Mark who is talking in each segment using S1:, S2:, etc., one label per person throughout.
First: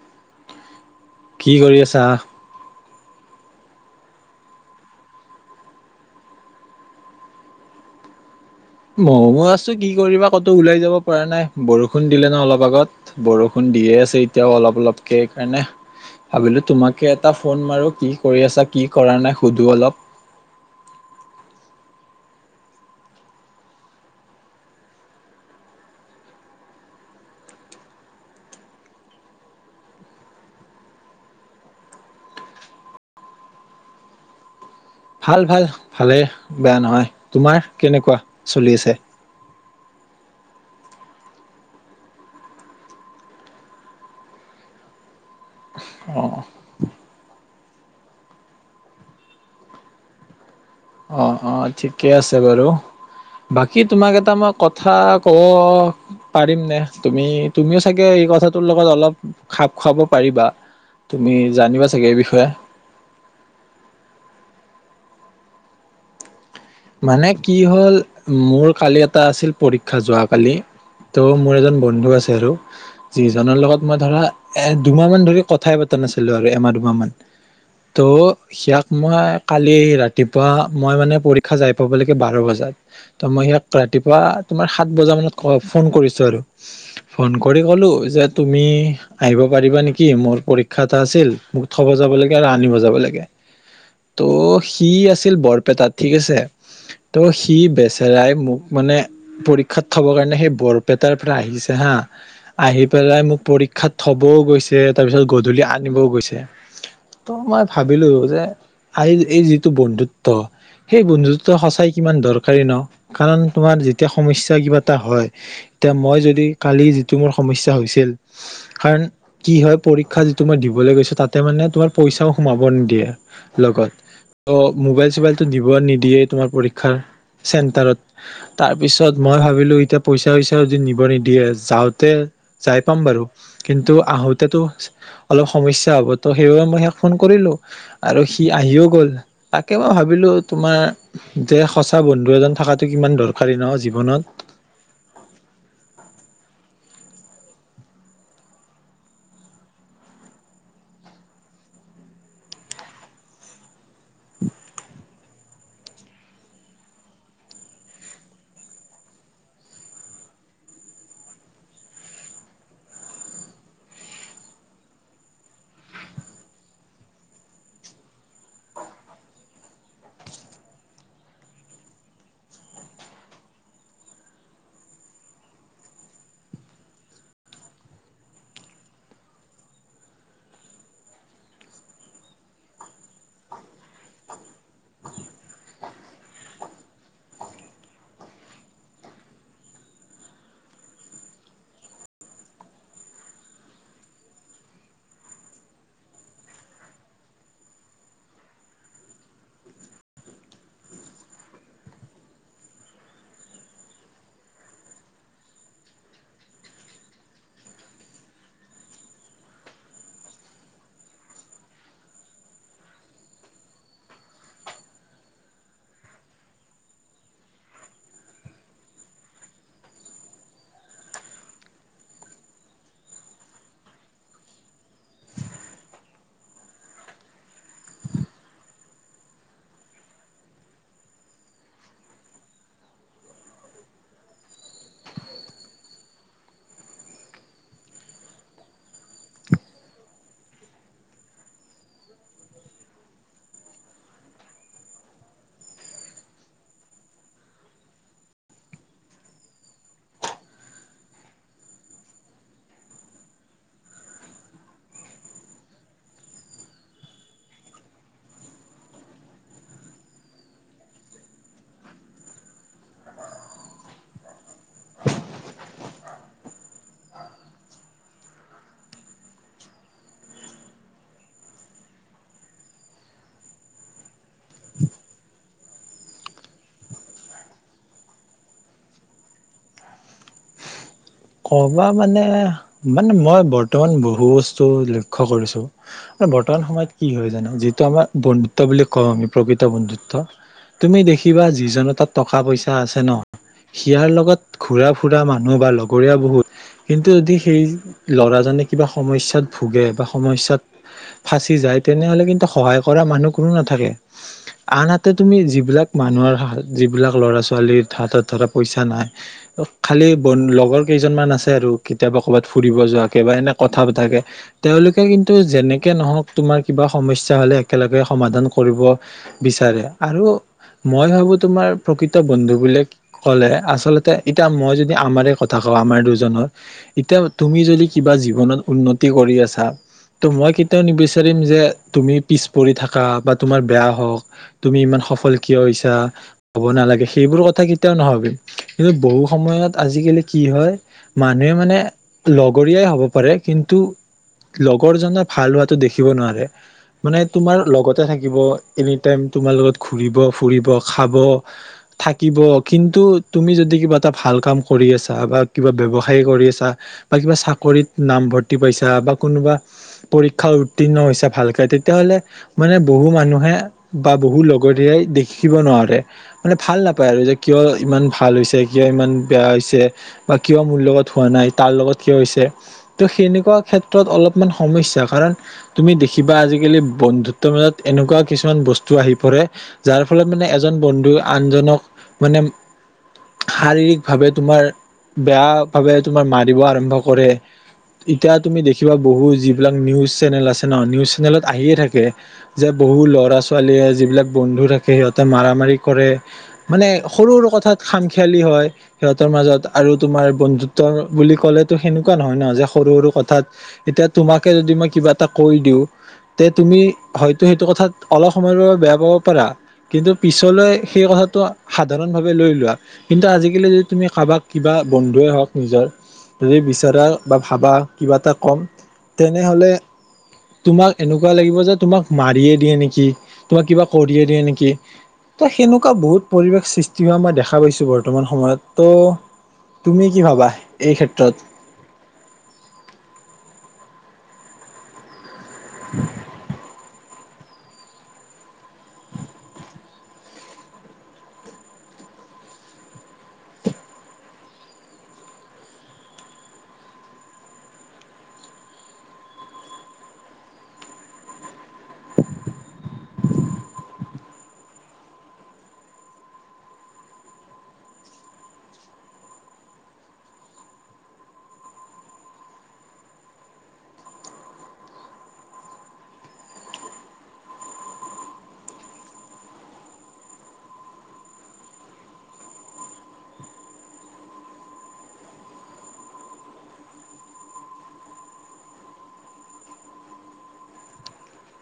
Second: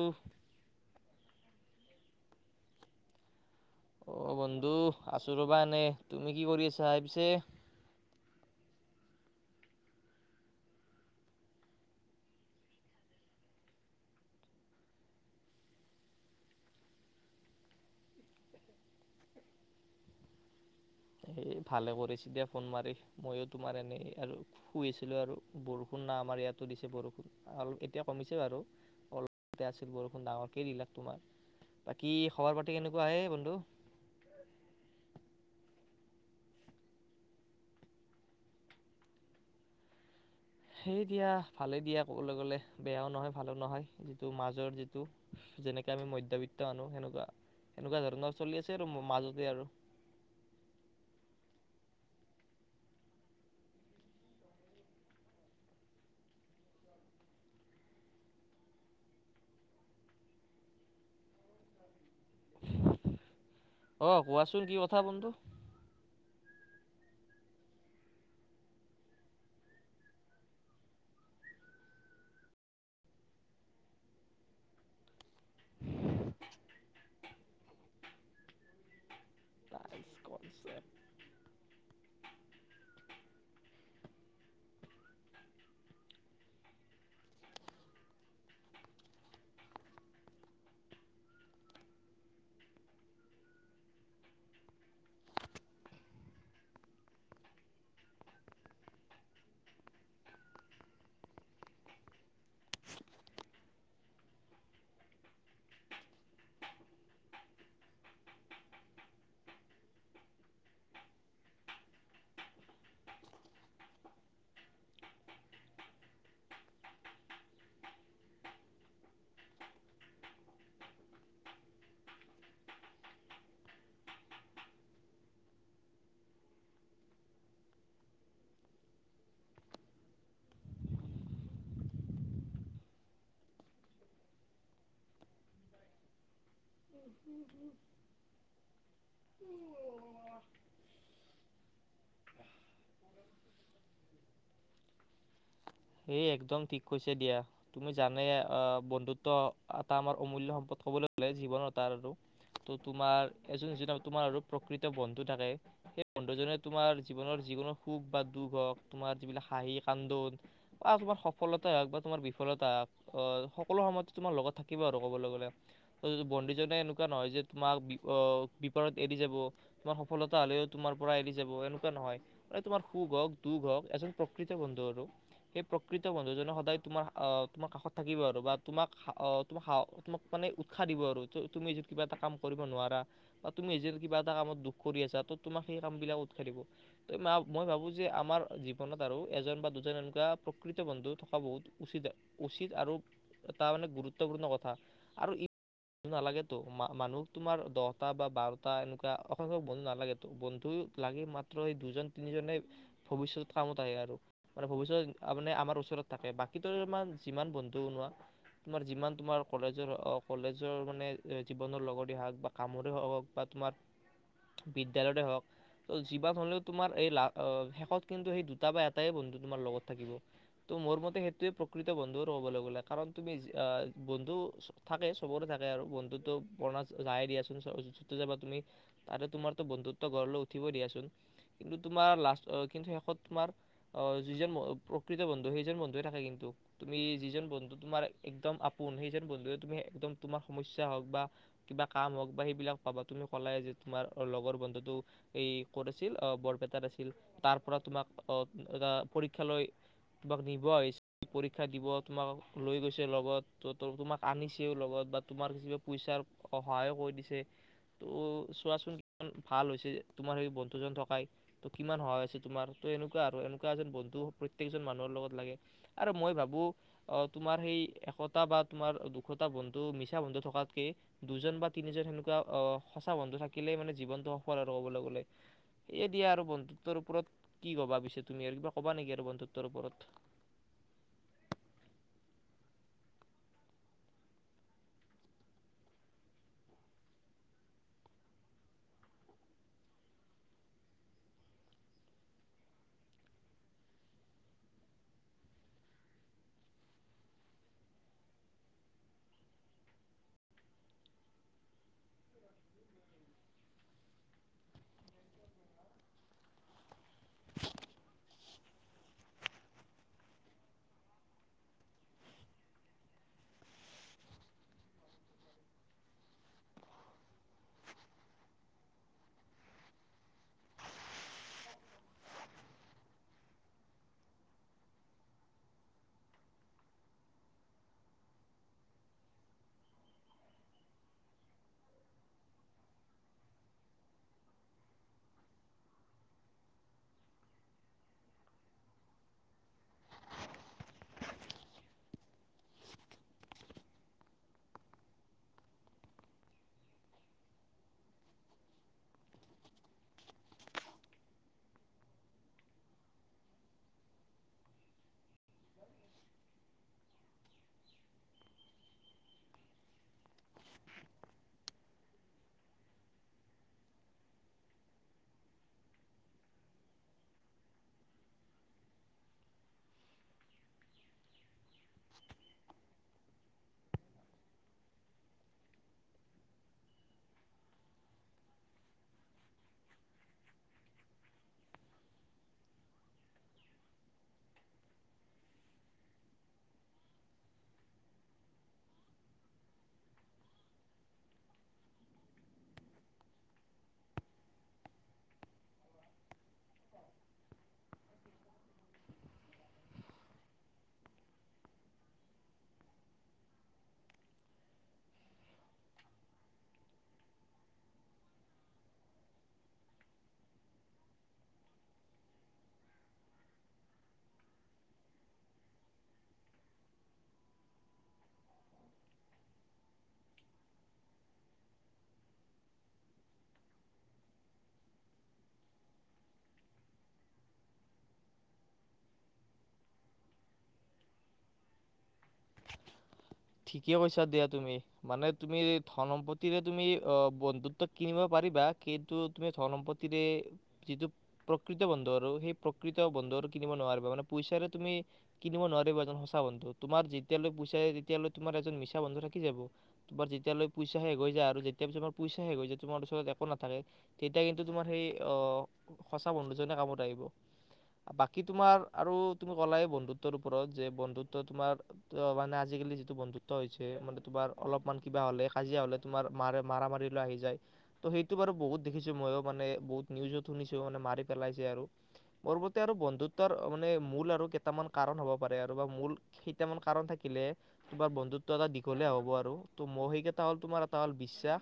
S1: উম।
S2: কি কৰি আছা।
S1: অ বন্ধু আছোঁ ৰ'বানে তুমি কি কৰি আছা ভপিছে।
S2: ময় মো আছো কি কৰিবা ক'তো ওলাই যাব পৰা নাই বৰষুণ দিলে ন অলপ আগত বৰষুণ দিয়ে আছে এতিয়াও অলপ অলপকে সেইকাৰণেভাবিলো তোমাকে এটা ফোন মাৰো কি কৰি আছা কি কৰা নাই সুধো অলপ।
S1: এই ভালে কৰিছে দিয়া ফোন মাৰি ময়ো তোমাৰ এনেই আৰু শুই আছিলোঁ আৰু বৰষুণ ন আমাৰ ইয়াতো দিছে বৰষুণ অ এতিয়া কমিছে বাৰু অলপতে আছিল বৰষুণ ডাঙৰকেই দিলাক তোমাৰ বাকী খবৰ পাতি কেনেকুৱা আহে বন্ধু।
S2: ভাল ভাল ভালে বেয়া নহয় তোমাৰ কেনেকুৱা চলি আছে।
S1: সেই দিয়া ভালে দিয়া ক'বলৈ গলে বেয়াও নহয় ভালো নহয় যিটো মাজৰ যিটো। যেনেকে আমি
S2: অ
S1: মধ্যবিত্তৰ আনো সেনেকুৱা। এনেকুৱা ধৰণৰ চলি আছে আৰু মো মাজতে আৰু।
S2: অ অ ঠিকে আছে বাৰু বাকী তোমাক এটা মই কথা ক'ব পাৰিমনে তুমি তুমিও চাগে এই কথাটোৰ লগত অলপ খাপ খুৱাব পাৰিবা তুমি জানিবা চাগে এই বিষয়ে।
S1: অহ কোৱাচোন কি কথা বন্ধু।
S2: মানে কি হ'ল মোৰ কালি এটা আছিল পৰীক্ষা যোৱ কালি মানে কি হল মোৰ এজন বন্ধু আছে আৰু যিজনৰ লগত মই ধৰা এ দুমাহ মান ধৰি কথাই পতা নাছিলো আৰু এমাহ দুমাহ মান ত' সিয়াক মই কালি ৰাতিপুৱা
S1: বন্ধু
S2: মই মানে পৰি। পা যাই পাব লাগে বাৰ বজাত ত' মই সাক ৰাতিপুৱা তোমাৰ সাত বজা মানত ফোন কৰিছো আৰু ফোন কৰি ক'লো যে তুমি আহিব পাৰিবা নেকি মোৰ পৰীক্ষা এটা আছিল মোক থব যাব লাগে আৰু আনিব যাব লাগে ত' সি আছিল বৰপেটাত। ঠিক আছে ত' সি বেচেৰাই মোক মানে পৰীক্ষাত থব কাৰণে সেই বৰপেটাৰ পৰা আহিছে হা আহি পেলাই মোক পৰীক্ষাত থবও গৈছে তাৰপিছত গধূলি আনিবও গৈছে ত মই ভাবিলো যে আ এই যিটো বন্ধুত্ব। সেই বন্ধত কিমান দৰকাৰী ন কাৰণ তোমাৰ যেতিয়া সমস্যা কিবা এটা হয়য়া মই যদি কালি যিটো মোৰ সমস্যা হৈছিল কাৰণ কি হয় পৰীক্ষা যিটো মই দিবলৈ গৈছো তাতে মানে তোমাৰ পইচাও সোমাব নিদিয়ে লগত ত মোবাইল চোৱা ইল। সুব নিদিয়ে তোমাৰ পৰিক্ষা চেণ্টাৰত তাৰপিছত মই ভাবিলো প ইছা চ ইছা নিব নিদিয়ে জনাওঁতে জা ইপাম বাৰু। কিন্ত আহোতেই অলপ সমস্যা হব ত সেইবাবে মই। ফোন কৰিলোঁ আৰু। কি আহিওঁ গ'ল তাকে মই ভাবিলোঁ। তোমাৰ যে সঁচা বন্ধু এজন থকাটো কিমান দৰকাৰী ন জীৱনত।
S1: হৈছে দিয়া তুমি জানে অ বন্ধুত্ব এটা আমাৰ অমূল্যয় সম্পদ ক'বলৈ হ'লে জীৱন তাৰ আৰু, ত' তোমাৰ এজন হিছাপে তোমাৰ আৰু প্ৰকৃত বন্ধু থাকে। সেই বন্ধুজনে তোমাৰ জীৱনৰ যিকোনো সুখ বা দুখ হওঁক তোমাৰ যিবিলাক হাঁহি কান্দোন। অ তোমাৰ সফলতাই হওঁক বা তোমাৰ বিফলতা হওঁক আহ সকলো সময়তে তোমাৰ লগত থাকিব। আৰু ক'বলৈ গ'লে বন্ধুজনে এনেকুৱা নহয় যে তোমাক বিপদত এৰি যাব, তোমাৰ সফলতা হ'লেও এই তোমাৰ পৰা এৰি যাব এনেকুৱা নহয়, মানে তোমাৰ সুখ হওঁক দুখ হওঁক এজন প্ৰকৃত বন্ধু আৰু। সেই প্ৰকৃত বন্ধু জনে সদায় তোমাৰ অ তোমাৰ কাষত থাকিব। আৰু বা তোমাক ত তমাক মানে উৎসাহ দিব, আৰু তুমি এ কিবা এটা কাম কৰিব নোৱাৰা, বা তুমি এ কিবা এটা কামত দুখ কৰি আছা। ত তোমাক সেই কাম বিলাক উৎসাহ দিব ত মই ভাবো যে আমাৰ জীৱনত আৰু এজন বা দুজন। প্ৰকৃত বন্ধু থকা বহুত উচিত উচিত আৰু এটা মানে গুৰুত্বপূৰ্ণ কথা। আৰু ই ব নালাগেতো মানুহ তোমাৰ দহটা বা বাৰটা এনেকুৱা অসংখ্যক বন্ধু নালাগেতো। বন্ধু লাগি মাত্ৰ সেই দুজন তিনিজনে ভৱিষ্যত কামত আহে আৰু মানে ভৱিষ্যত। মানে আমাৰ ওচৰত থাকে বাকী তোমাৰ যিমান বন্ধু বনোৱা, তোমাৰ যিমান তোমাৰ কলেজৰ কলেজৰ মানে জীৱনৰ লগতে হওঁক বা কামৰে হওঁক, বা তোমাৰ বিদ্যালয়তে হওঁক যিমান হ'লেও তোমাৰ এই লা শেষত কিন্তু সেই দুটা বা এটাই বন্ধু তোমাৰ লগত। থাকিব ত মোৰ মতে সেইটোৱে প্ৰকৃত বন্ধু ক'বলৈ গ'লে কাৰণ তুমি বন্ধু থাকে চবৰে থাকে। আৰু বন্ধুতটো বৰ্ণা নাই দিয়াচোন যাবা তুমি তাৰে তোমাৰতো বন্ধুত্ব গড় লৈ উঠিব দিয়াচোন কিন্তু, তোমাৰ লাষ্ট কিন্তু শেষত তোমাৰ যিজন। প্ৰকৃত সেইজন বন্ধে থাকে। কিন্তু তুমি যিজন বন্ধু তোমাৰ একদম আপোন সেইজন বন্ধুৱে তুমি একদম তোমাৰ সমস্যা হওঁক বা কিবা কাম হওঁক বা সেইবিলাক পাবা। তুমি কলাই যে তোমাৰ লগৰ বন্ধুটো এই ক'ত আছিল বৰপেটাত আছিল তাৰ পৰা তোমাক এটা পৰীক্ষা লৈ। তোমাক নিব আহিছে পৰীক্ষা দিব তোমাক লৈ গৈছে লগত। ত তোমাক আনিছেওঁ লগত। বা তোমাৰা পইচাৰ সহায়ো কৰি দিছে। ত চোৱাচোনমান ভাল হৈছে। তোমাৰ সেই বন্ধুজন থকাই ত কিমান সহায় হৈছে তোমাৰ ত এনেকুৱা আৰু এনেকুৱা এজন বন্ধু। প্ৰত্যেকজন মানুহৰ লগত লাগে। আৰু মই ভাবো অ তোমাৰ সেই এশটা বা তোমাৰ দুশটা বন্ধু মিছা বন্ধু থকাতকে, দুজন বা তিনিজন সেনেকুৱা আহ সঁচা বন্ধু থাকিলে মানে জীৱনটো সফল। আৰু কবলৈ গলে, এ দিয়া আৰু বন্ধুত্বৰ ওপৰত কি কবা পিছে তুমি আৰু কিবা ক'বা নেকি আৰু বন্ধুত। [unintelligible] তাৰ ওপৰত।
S2: কবা মানে মানে মই বৰ্তমান বহু বস্তু লক্ষ্য কৰিছোঁ মই বৰ্তমান সময়ত কি হয় জানো, যিটো আমাৰ বন্ধুত্ব বুলি কওঁ আমি প্ৰকৃত বন্ধুত্ব তুমি দেখিবা যিজনৰ তাত টকা পইচা আছে ন সিয়াৰ লগত ঘুৰা ফুৰা মানুহ বা লগত। [unintelligible] কৰিলা বহুত কিন্তু যদি সেই ল'ৰাজনে কিবা সমস্যাত ভোগে বা সমস্যাত ফাঁচি যায়, তেনেহলে কিন্তু সহায় কৰা মানুহ কোনো নাথাকে। আনহাতে তুমি যিবিলাক মানুহৰ হা যিবিলাক ল'ৰা ছোৱালীৰ হাতত ধৰা পইচা নাই খালি বন লগৰ। [unintelligible] কেইজনমান আছে আৰু কেতিয়াবা ক'ৰবাত ফুৰিব যোৱাকে বা এনে কথা পথাকে, তেওঁলোকে কিন্তু যেনেকে নহওঁক তোমাৰ কিবা সমস্যা হ'লে, একেলগে সমাধান কৰিব বিচাৰে। আৰু মই ভাবো তোমাৰ প্ৰকৃত বন্ধু বুলি ক'লে আচলতে এতিয়া মই যদি আমাৰে কথা। [unintelligible] থাকক আমাৰ দুজনৰ এতিয়া তুমি যদি কিবা জীৱনত উন্নতি কৰি আছা। ত মই কেতিয়াওঁ নিবিচাৰিম যে তুমি পিছ পৰি থাকা বা তোমাৰ বেয়া হওঁক, তুমি ইমান সফল কিয় হৈছা হ'ব নালাগে। সেইবোৰ কথা কেতিয়াওঁ নাভাবিম কিন্তু বহু সময়ত আজি কালি। কি হয় মানুহে মানে লগৰীয়াই হ'ব পাৰে। কিন্তু লগৰজনে ভাল হোৱাটো দেখিব নোৱাৰে, মানে তোমাৰ লগতে থাকিব এনিটাইম তোমাৰ লগত ঘুৰিব ফুৰিব খাব থাকিব, কিন্তু তুমি যদি কিবা এটা ভাল কাম কৰি আছা। [unintelligible] তাৰ পৰা কিবা বিব্যসায় কৰি আছা। বা কিবা চাকৰিত নামভৰ্তি পাইছা। বা কোনোবা পৰীক্ষা উত্তীৰ্ণ হৈছা। ভালকে তেতিয়াাহলে মানে বহু মানুহে বা বহু লগৰীয়াই দেখিব নোঁৱাৰে, মানে ভাল নাপায় আৰু যে কিয় ইমান ভাল হৈছে কিয় ইমান বেয়া হৈছে। বা কিয় মোৰ লগত হোৱা নাই। তাৰ লগত কিয় হৈছে, ত' সেনেকুৱা ক্ষেত্ৰত অলপমান সমস্যা কাৰণ, তুমি দেখিবা আজিকালি বন্ধুত্বৰ মাজত এনেকুৱা কিছুমান বস্তু আহি পৰে, যাৰ ফলত মানে এজন বন্ধু আনজনক মানে শাৰীৰিক ভাৱে তোমাৰ। [unintelligible] বেয়া ভাবে তোমাৰ মাৰিব আৰম্ভ কৰে। এতিয়া তুমি দেখিবা বহু যিবিলাক নিউজ চেনেল আছে ন, নিউজ চেনেলত আহিয়ে থাকে যে বহু ল'ৰা ছোৱালীয়ে যিবিলাক বন্ধু থাকে। সিহঁতে মাৰ মাৰি কৰে মানে সৰু সৰু কথাত খামখিয়ালি হয় সিহঁতৰ মাজত। [unintelligible] আৰু তোমাৰ বন্ধুত্ব বুলি ক'লেতো, সেনেকুৱা নহয় ন, যে সৰু সৰু কথাত এতিয়া তোমাকে যদি মই কিবা এটা কৈ দিওঁ। তে তুমি হয়তো সেইটো কথাত অলপ সময়ৰ বাবে বেয়া পাব পাৰা। কিন্তু পিছলৈ সেই কথাটো সাধাৰণ ভাৱে লৈ লোৱা। কিন্তু আজিকালি যদি তুমি কাৰোবাক। কিবা বন্ধুৱে হওঁক নিজৰ যদি বিচৰা বা ভাবা কিবা এটা কম। তেনেহ'লে তোমাক এনেকুৱা লাগিব যে তোমাক মাৰিয়ে দিয়ে নেকি, তোমাক কিবা কৰিয়ে দিয়ে নেকি, ত সেনেকুৱা বহুত পৰিৱেশ সৃষ্টি হোৱা মই দেখা পাইছোঁ বৰ্তমান সময়ত ত'। তুমি কি ভাবা এই ক্ষেত্ৰত।
S1: ঠিকে কৈছা দিয়া তুমি মানে। তুমি ধন সম্পত্তিৰে তুমি অ। বন্ধুত্ব কিনিব পাৰিবা। কিন্তু তুমি ধন সম্পত্তিৰে যিটো প্ৰকৃত বন্ধু আৰু সেই প্ৰকৃত বন্ধু আৰু কিনিব নোৱাৰিবা। মানে পইচাৰে তুমি কিনিব নোৱাৰিবা। এজন সঁচা বন্ধু তোমাৰ যেতিয়ালৈ পইচাৰে। [unintelligible] তেতিয়ালৈাৰ এজন মিছা বন্ধু থাকি যাব। তোমাৰ যেতিয়ালৈ পইচা শেষ হৈ যায়, আৰু যেতিয়া তোমাৰ পইচা শেষ হৈ যায় তোমাৰ ওচৰত একো নাথাকে, তেতিয়া কিন্তু তোমাৰ সেই আহ সঁচা বন্ধুজনে কামত আহিব। বাকী তোমাৰ আৰু তুমি কলাই বন্ধুত্বৰ ওপৰত যে বন্ধুত্ব তোমাৰ মানে আজি কালি। [unintelligible] বন্ধুত্ব হৈছে মানে তোমাৰ অলপমান কিবা হ'লে কাজিয়া হ'লে তোমাৰ মা মাৰা মাৰি লৈ আহি যায়। ত সেইটো বাৰু বহুত দেখিছোঁ। মইও মানে বহুত নিউজত শুনিছোঁ মানে মাৰি পেলাইছে। আৰু মোৰ মতে আৰু বন্ধুত্বৰ মানে মূল, আৰু কেইটামান কাৰণ হ'ব পাৰে আৰু মূল কেইটামান কাৰন থাকিলে। [unintelligible] তোমাৰ বন্ধুত্ব এটা দীঘলীয়া হ'ব। আৰু ত মৌ সিকেইটা হ'ল তোমাৰ এটা হ'ল বিশ্বাস।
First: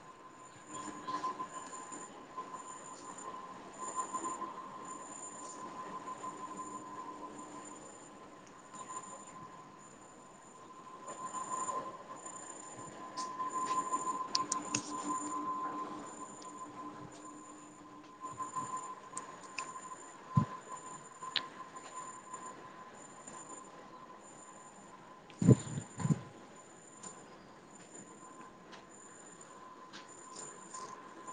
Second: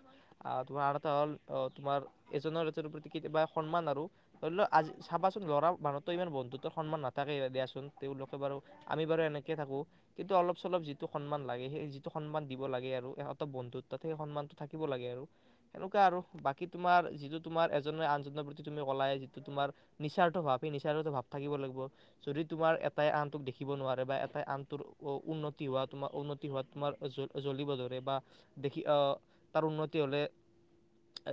S1: আহ তোমাৰ আৰু এটা হ'ল অ তোমাৰ এজনৰ এজনৰ প্ৰতি কেতিয়াবা সন্মান। আৰু ধৰি লোৱা আজি চাবাচোন ল'ৰা মানুহতো ইমান বন্ধুত্বৰ সন্মান নাথাকে। দিয়াচোন তেওঁলোকে বাৰু আমি বাৰু এনেকে থাকোঁ কিন্তু অলপ চলপ। যিটো সন্মান লাগে সেই যিটো সন্মান দিব লাগে। আৰু ইহঁত বন্ধুত্বত সেই সন্মানটো থাকিব লাগে। আৰু সেনেকুৱা আৰু বাকী তোমাৰ যিটো তোমাৰ এজনে আনজনৰ প্ৰতি তুমি কলাই যিটো তোমাৰ নিস্বাৰ্থ ভাৱ সেই নিচাৰ্থ ভাৱ থাকিব লাগিব। যদি তোমাৰ এটাই আনটোক দেখিব নোৱাৰে বা এটাই আনটো উন্নতি। উন্নতি হোৱা তোমাৰ উন্নতি হোৱা তোমাৰ জ জ্বলিব ধৰে, বা দেখি আহ তাৰ উন্নতি হ'লে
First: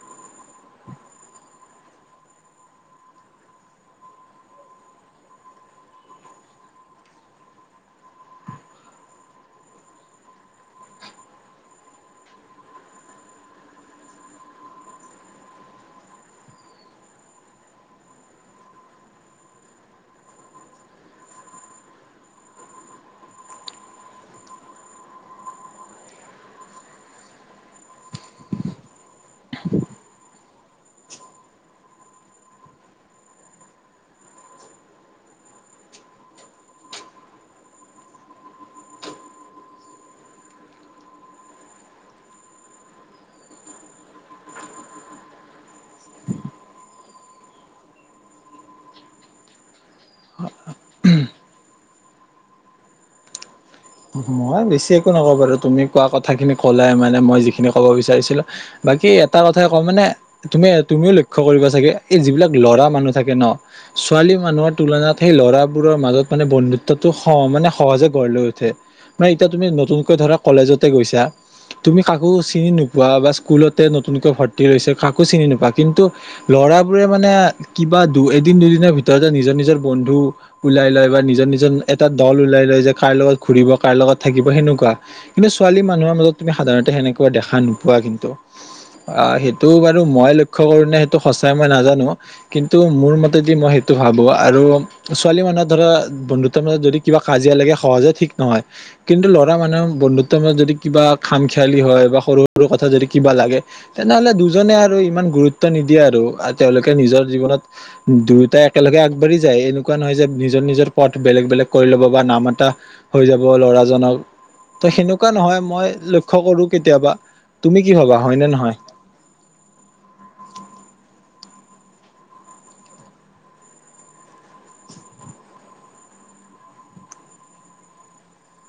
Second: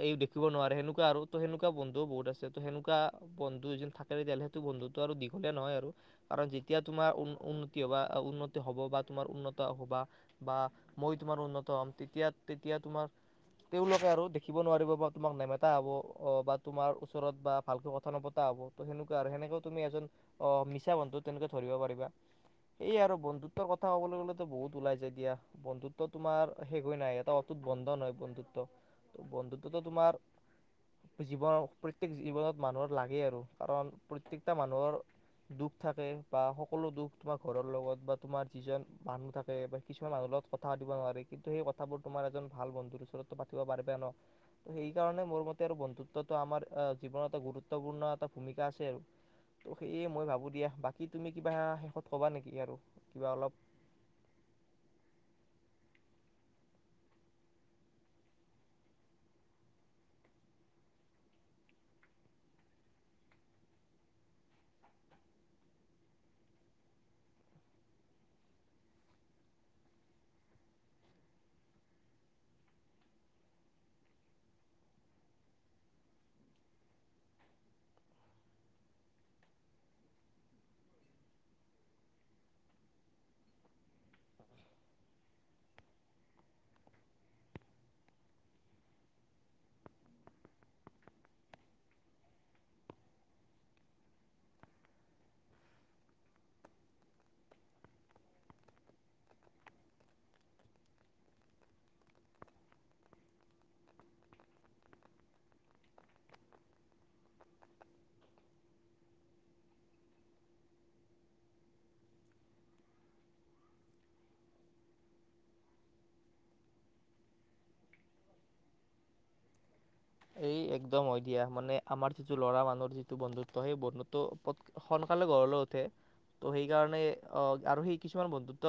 S1: এ দেখিব নোৱাৰে, সেনেকুৱা আৰু ত সেনেকুৱা বন্ধু বহুত আছে। ত সেনেকুৱা বন্ধু যে থাকে তেতিয়াহ'লে সেইটো বন্ধুতটো আৰু দীঘলীয়া নহয়। আৰু কাৰণ যেতিয়া তোমাৰ উন্নতি হব উন্নতি হ'ব বা। তোমাৰ উন্নত হবা বা মই তোমাৰ উন্নত হ'ম। তেতিয়া তেতিয়া তোমাৰ তেওঁলোকে আৰু দেখিব নোৱাৰিব বা তোমাক নেমতা হ'ব। অ বা তোমাৰ ওচৰত বা ভালকৈ কথা নপতা হ'ব। ত সেনেকোৱা আৰু সেনেকেওঁ তুমি এজন অ মিছা বন্ধু তেনেকে ধৰিব পাৰিবা সেই আৰু বন্ধুত্বৰ কথা। কথা কবলৈ গ'লে বহুত ওলাই যায় দিয়া। বন্ধুত্ব তোমাৰ শেষ হৈ নাই এটা অতুট বন্ধন হয়। বন্ধুত্ব ত বন্ধুত্বটো তোমাৰ জীৱনৰ প্ৰত্যেক জীৱনত মানুহৰ লাগে। আৰু কাৰণ প্ৰত্যেকটা মানুহৰ দুখ থাকে বা সকলো দুখ তোমাৰ ঘৰৰ লগত বা তোমাৰ। যিজন মানুহ থাকে বা কিছুমান মানুহৰ লগত কথা পাতিব নোৱাৰে। কিন্তু সেই কথাবোৰ তোমাৰ এজন ভাল বন্ধুৰ ওঁচৰতো পাতিব পাৰিবা ন ত সেইকাৰণে, মোৰ মতে আৰু বন্ধুত্বটো আমাৰ জীৱনৰত এটা গুৰুত্বপূৰ্ণ এটা ভূমিকা আছে। আৰু ত সেয়ে মই ভাবো দিয়া বাকী তুমি কিবা শেষত কবা নেকি আৰু। কিবা অলপ।
S2: মই বেছি একো নকওঁ আৰু তুমি কোৱা কথা খিনি ক'লাই মানেই মই যিখিনি ক'ব বিচাৰিছিলোঁ। বাকী এটা কথাই কওঁ মানে তুমি তুমিওঁ লক্ষ্য কৰিবা, চাগে এই যিবিলাক ল'ৰা মানুহ থাকে ন ছোৱালী মানুহৰ তুলনাত সেই ল'ৰাবোৰ মাজত মানে বন্ধুত্বটো স মানে সহজে গঢ় লৈ উঠে। অ এতিয়া তুমি নতুনকৈ ধৰা কলেজতে গৈছা। তুমি কাকো চিনি নোপোৱা বা স্কুলতে নতুনকৈ ভৰ্তি লৈছা। কাকো চিনি নোপোৱা। কিন্তু ল'ৰাবোৰে মানে কিবা দু এদিন দুদিনৰ ভিতৰতে নিজৰ নিজৰ বন্ধু ওলাই লয়, বা নিজৰ নিজৰ এটা দল ওলাই লয় যে কাৰ লগত। ঘুৰিব কাৰ লগত থাকিব। হেনেকুৱা কিন্তু ছোৱালী মানুৰ মাজত তুমি সাধাৰণতে হেনেকোৱা দেখা নোপোৱা। কিন্তু সেইটো বাৰু মই ল্যক্ষ কৰোঁ, সেইটো সঁচাই মই নাজানো কিন্তু মোৰ মতে যি মই সেইটো ভাবোঁ আৰু ছোৱালীৰ মানুহ ধৰা বন্ধুত্বৰ মাজত যদি কিবা কাজিয়া লাগে সহজত। নহয় কিন্তু ল'ৰা মানুহৰ বন্ধুত্ব মাজত যদি কিবা খাম খেয়ালি হ'য়, বা সৰু সৰু কথা যদি কিবা লাগে তেনেহলে দুজনে আৰু ইমান গুৰুত্ব নিদিয়ে, আৰু তেওঁলোকে নিজৰ জীৱনত দুয়োটাই একেলগে আগবাঢ়ি যায় এনেকুৱা নহয় যে নিজৰ নিজৰ পথ বেলেগ বেলেগ কৰি ল'ব বা নাম এটা। হৈ যাব ল'ৰাজনক ত সেনেকুৱা নহয় মই লক্ষ্য কৰো কেতিয়াবা তুমি কি ভবা হয়নে নহয়।
S1: এই একদম হয়। দিয়া মানে আমাৰ যিটো ল'ৰা মানুহৰ যিটো বন্ধুত্ব সেই বন্ধুত্ব সোনকালে গড় লৈ উঠে। ত' সেইকাৰণে অ আৰু সেই কিছুমান বন্ধুত্ব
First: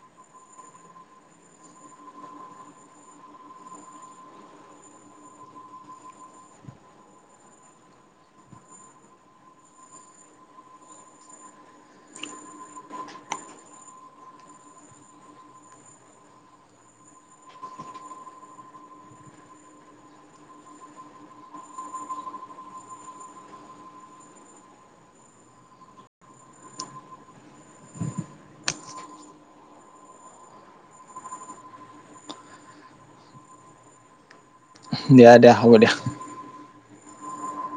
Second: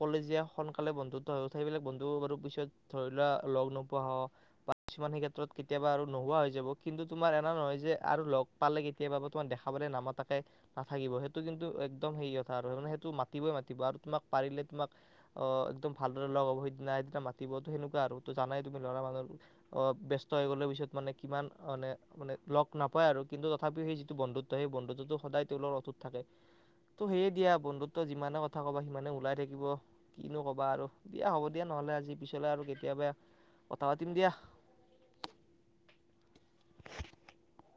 S1: কলেজীয়া সোনকালে বন্ধুত্ব হৈ উঠে সেইবিলাক বন্ধু বাৰু পিছত ধৰি লোৱা লগ নোপোৱা হয় বা কিছুমান। কেতিয়াবা আৰু নোহোৱা হৈ যাব। কিন্তু তোমাৰ এনেকা নহয় যে আৰু লগ পালে কেতিয়াবা তোমাৰ দেখা পালে নামতাকে নাথাকিব। সেইটো কিন্তু একদম হেৰি কথা আৰু সেইটো মাতিই মাতিব আৰু তোমাক পাৰিলে তোমাক, আহ একদম ভালদৰে লগ হব সেইদিনা সেইদিনা মাতিব ত সেনেকুৱা আৰু ত জানাই তুমি লৰা মানুহৰ বিয়স্ততা। [unintelligible] থয় হৈ গ'লে পিছত মানে কিমান মানে মানে লগ নাপায় আৰু কিন্তু তথাপিওঁ সেই যিটো বন্ধুত্ব সেই বন্ধুত্বটো সদায় তেওঁলগত অটোত থাকে। ত' সেয়ে দিয়া বন্ধুত্ব যিমানে কথা ক'বা সিমানে ওঁলাই থাকিব। কিনো ক'বা আৰু দিয়া হ'ব দিয়া নহ'লে আজি পিছলে আৰু কেতিয়াবা কথা পাতিম দিয়া।
S2: দিয়া দিয়া হ'ব দিয়া।
S1: [inaudible]